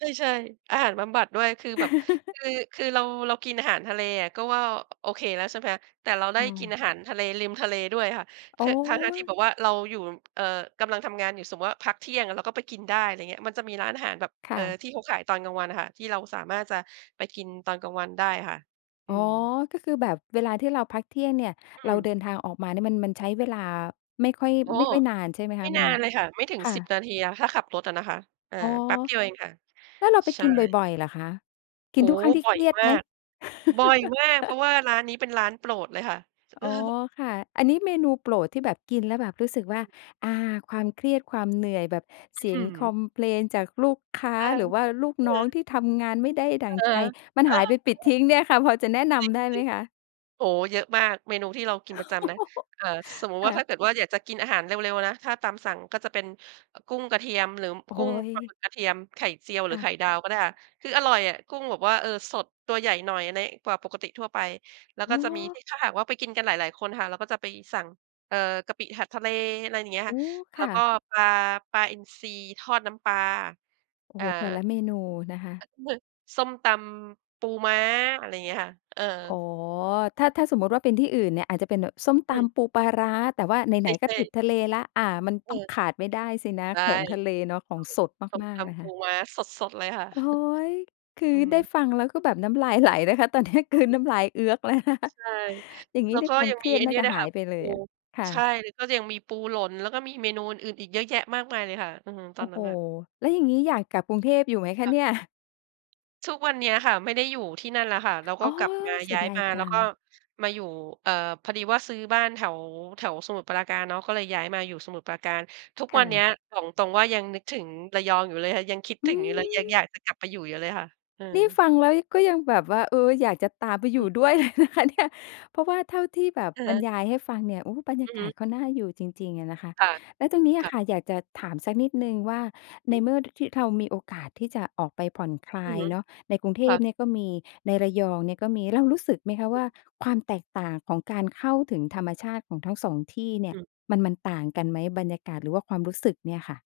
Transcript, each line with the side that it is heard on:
right: ใช่ ๆ อาหารบำบัดด้วย คือแบบ คือ คือเรา เรากินอาหารทะเลอะ ก็ว่าโอเคแล้วใช่ไหม แต่เราไ
left: ใช
right: ด้กิน
left: ่
right: อาหารทะเล ริมทะเลด้วยอะค่ะ
left: โ
right: ท
left: อ
right: ทั้ง ๆ ที่
left: ้
right: แบบว่าเราอยู่ เอ่อ กำลังทำงานอยู่ สมมุติว่าพักเที่ยงอะ เราก็ไปกินได้ อะไรเงี้ย มันจะมีร้านอาหารแบบ
left: ค
right: เ
left: ่
right: อ่อ
left: ะ
right: ที่เขาขายตอนกลางวันอะค่ะ ที่เราสามารถจะไปกินตอนกลางวันได้อะค่ะ อ
left: อ
right: ื
left: ๋อ
right: ม
left: ก็คือแบบเวลาที่เราพักเที่ยงเนี่ย
right: อ
left: เรา
right: ื
left: เ
right: ม
left: ดินทางออกมาเนี่ยมัน มันใช้เวลาไม่ค่อย
right: โอ้
left: ไม่
right: โฮ
left: ค่อยนาน ใช่ไหม
right: ไ
left: ค
right: ม่
left: ะ? ม
right: น
left: ั
right: า
left: น
right: นเลยค่ะ ไม่ถึง
left: ค่
right: 10
left: ะ
right: นาทีอะ ถ้าขับรถอะนะคะ อ่า
left: อ๋อ
right: แป๊บเดียวเองค่ะ
left: แล้วเราไป
right: ใช
left: กินบ
right: ่
left: ่อย ๆ เหรอคะ ก
right: โ
left: ิ
right: อ้
left: นทุ
right: โฮ
left: กครั้งที่
right: บ่
left: เค
right: อย
left: รียด
right: ม
left: ไ
right: า
left: หม?
right: ก บ่อยมาก เพราะว่าร้านนี้เป็นร้านโปรดเลยค่ะ
left: อ๋อ ค่ะ อันนี้เมนูโปรดที่แบบกินแล้วแบบรู้สึกว
right: อ
left: ่
right: ื
left: า
right: ม
left: อา ความเครียด ความเหนื่อย แบบ
right: อ
left: เส
right: ื้อ
left: ี
right: ฮ
left: ยง
right: ื
left: คอ
right: อ
left: มเพลนจากลูกค้า
right: เออ
left: หรือว่าลูก
right: อื
left: น
right: อ
left: ้
right: ฮ
left: อง
right: ึ
left: ที่ทำงานไม่ได้ดั
right: อ
left: ่
right: ะ
left: ง
right: ฮ
left: ใจ
right: ะ
left: มัน
right: เออ
left: หายไปปลิดท
right: อ
left: ิ้งเนี่ยค่ะ พอจะแนะน
right: จริง
left: ำได้ไหมคะ?
right: ๆ โอ้โฮ เยอะมาก เมนูที่เรากินประจำนะ เอ่อ สมมุติ
left: ค
right: ว่
left: ่
right: า ถ
left: ะ
right: ้าเกิดว่าอยากจะกินอาหารเร็ว ๆ นะ ถ้าตามสั่งก็จะเป็น อ กุ้งกระเทียม หรือ
left: โอ้
right: ก
left: โ
right: ุ้ง ปลาห
left: ฮ
right: มึกกระเทียม ไข่เจียว ห
left: ค
right: รื
left: ่
right: อไข
left: ะ
right: ่ดาวก็ได้ค่ะ คืออร่อยอะ กุ้งแบบว่า เออ สด ตัวใหญ่หน่อยใน กว่าปกติทั่วไป แล้ว
left: อ
right: ก
left: ๋
right: ็จะมีท
left: อ
right: ี่ ถ้าหากว่าไปกินกันหลาย ๆ คนอะค่ะ เราก็จะไปสั่ง เอ่อ กะปิผัดทะเล อะไร อย่างเงี้ย
left: โ
right: ค
left: อ
right: ่ะ
left: ้
right: แ
left: ค
right: ล้
left: ่
right: วก
left: ะ
right: ็ปลา ปลาอินทรีทอดน้ำปลา
left: โอ้
right: อ
left: โ
right: ่
left: ฮ
right: า
left: แต่ละเมนูนะคะ
right: นึก ส้มตำปูม้า อะไรอย่างเงี้ยค่ะ เออ
left: อ๋อ ถ้า ถ้าสมมุติว่าเป็นที่อื่นเนี่ย อาจจะเป็นส้มต
right: อืม
left: ำปูปลาร้า แต่ว่าไ
right: ใ
left: หน ๆ ก็
right: ช่
left: ติด
right: ๆ
left: ทะเลแล้ว อา มัน
right: เ
left: ต้อง
right: ออ
left: ขาดไม่ได้สินะ
right: ใช่
left: ของทะเลเนาะ ของสด
right: ถูก
left: มา
right: ส
left: ก
right: ้มต
left: ๆ นะ
right: ำป
left: ค
right: ู
left: ะ
right: ม้าสด ๆ เลยค่ะ
left: โอ้โฮ คือ
right: อืม
left: ได้ฟังแล้วก็แบบน้ำลายไหลนะคะ ตอนนี้กลื
right: อ
left: น
right: ืม
left: น้ำลายเอื๊อก แล้วนะคะ
right: ใช่
left: อย่างงี
right: แ
left: ้
right: ล้ว
left: นี่
right: ก็
left: ควา
right: ย
left: ม
right: ัง
left: เค
right: ม
left: ร
right: ี
left: ีย
right: ไ
left: ด
right: อ้
left: น่
right: นี
left: า
right: ่
left: จะ
right: ด้วย
left: หา
right: ค่
left: ย
right: ะ
left: ไปเล
right: ปู
left: ยอะ ค่
right: ใช
left: ะ
right: ่ แล้วก็ยังมีปูหลน แล้วก็มีเมนูอื่น ๆ อีกเยอะแยะมากมายเลยค่ะ อือ ต
left: โ
right: อ
left: อ
right: น
left: ้
right: น
left: โ
right: ั
left: ฮ
right: ้นน่ะ
left: แล้วอย่างงี้อยากกลับกรุงเทพอยู่ไหมคะ
right: ค่ะ
left: เนี่ย?
right: ทุกวันเนี้ยค่ะไม่ได้อยู่ที่นั่นแล้วค่ะ แล้วก
left: อ
right: ็
left: ๋อ
right: กลับมา
left: เสี
right: ย
left: ย
right: ้าย
left: ดา
right: ม
left: ย
right: า
left: จ
right: แล
left: ั
right: ้วก็
left: ง
right: มาอยู่ เอ่อ พอดีว่าซื้อบ้านแถว แถวสมุทรปราการเนาะ ก็เลยย้ายมาอยู่สมุทรปราการ ทุก
left: ค
right: ว
left: ่
right: ันเนี้
left: ะ
right: ยบอกตรง ๆ ว่า ยังนึกถึงระยองอยู่เลยค่ะ ยังคิด
left: อ
right: ถ
left: ื
right: ึงอยู่เลย ยัง
left: อ
right: อยากจะกลับไปอยู่อยู่เลยค่ะ อื
left: น
right: ม
left: ี่ฟังแล้ว ย ก็ยังแบบว่า เออ อยากจะตามไปอ
right: อ
left: ย
right: ื
left: ู่ด้
right: ม
left: วย เลยนะคะเนี่ย เพราะว่าเท่าที่แบบ
right: อะ
left: บ
right: ฮ
left: ร
right: ะ
left: รยายให้ฟังเนี่ย โอ้ บรรย
right: อื
left: า
right: อฮ
left: กา
right: ึ
left: ศเขาน่าอยู่จริง ๆ อะนะคะ
right: ค่ะ
left: แล้วตรงนี้อ
right: ค
left: ะ
right: ่ะ
left: ค่ะ อยากจะถามสักนิดหนึ่งว่า ใน
right: หือ
left: เมื่อ ท ที่เรามีโอกาสที่จะออกไปผ่อนคล
right: อื
left: า
right: อ
left: ย
right: ฮึ
left: เนาะ ในกรุงเท
right: ค่
left: พ
right: ะ
left: เนี่ยก็มี ในระยองเนี่ยก็มี เรารู้สึกไหมคะ
right: อ
left: ว
right: ืม
left: ่าความแตกต่างของการเข้าถึงธรรมชาติของทั้ง 2 ที่เนี่
right: อ
left: ย
right: ืม
left: มัน มันต่างกันไหม บรรยากาศ หรือว่าความรู้สึกเนี่ยค่ะ?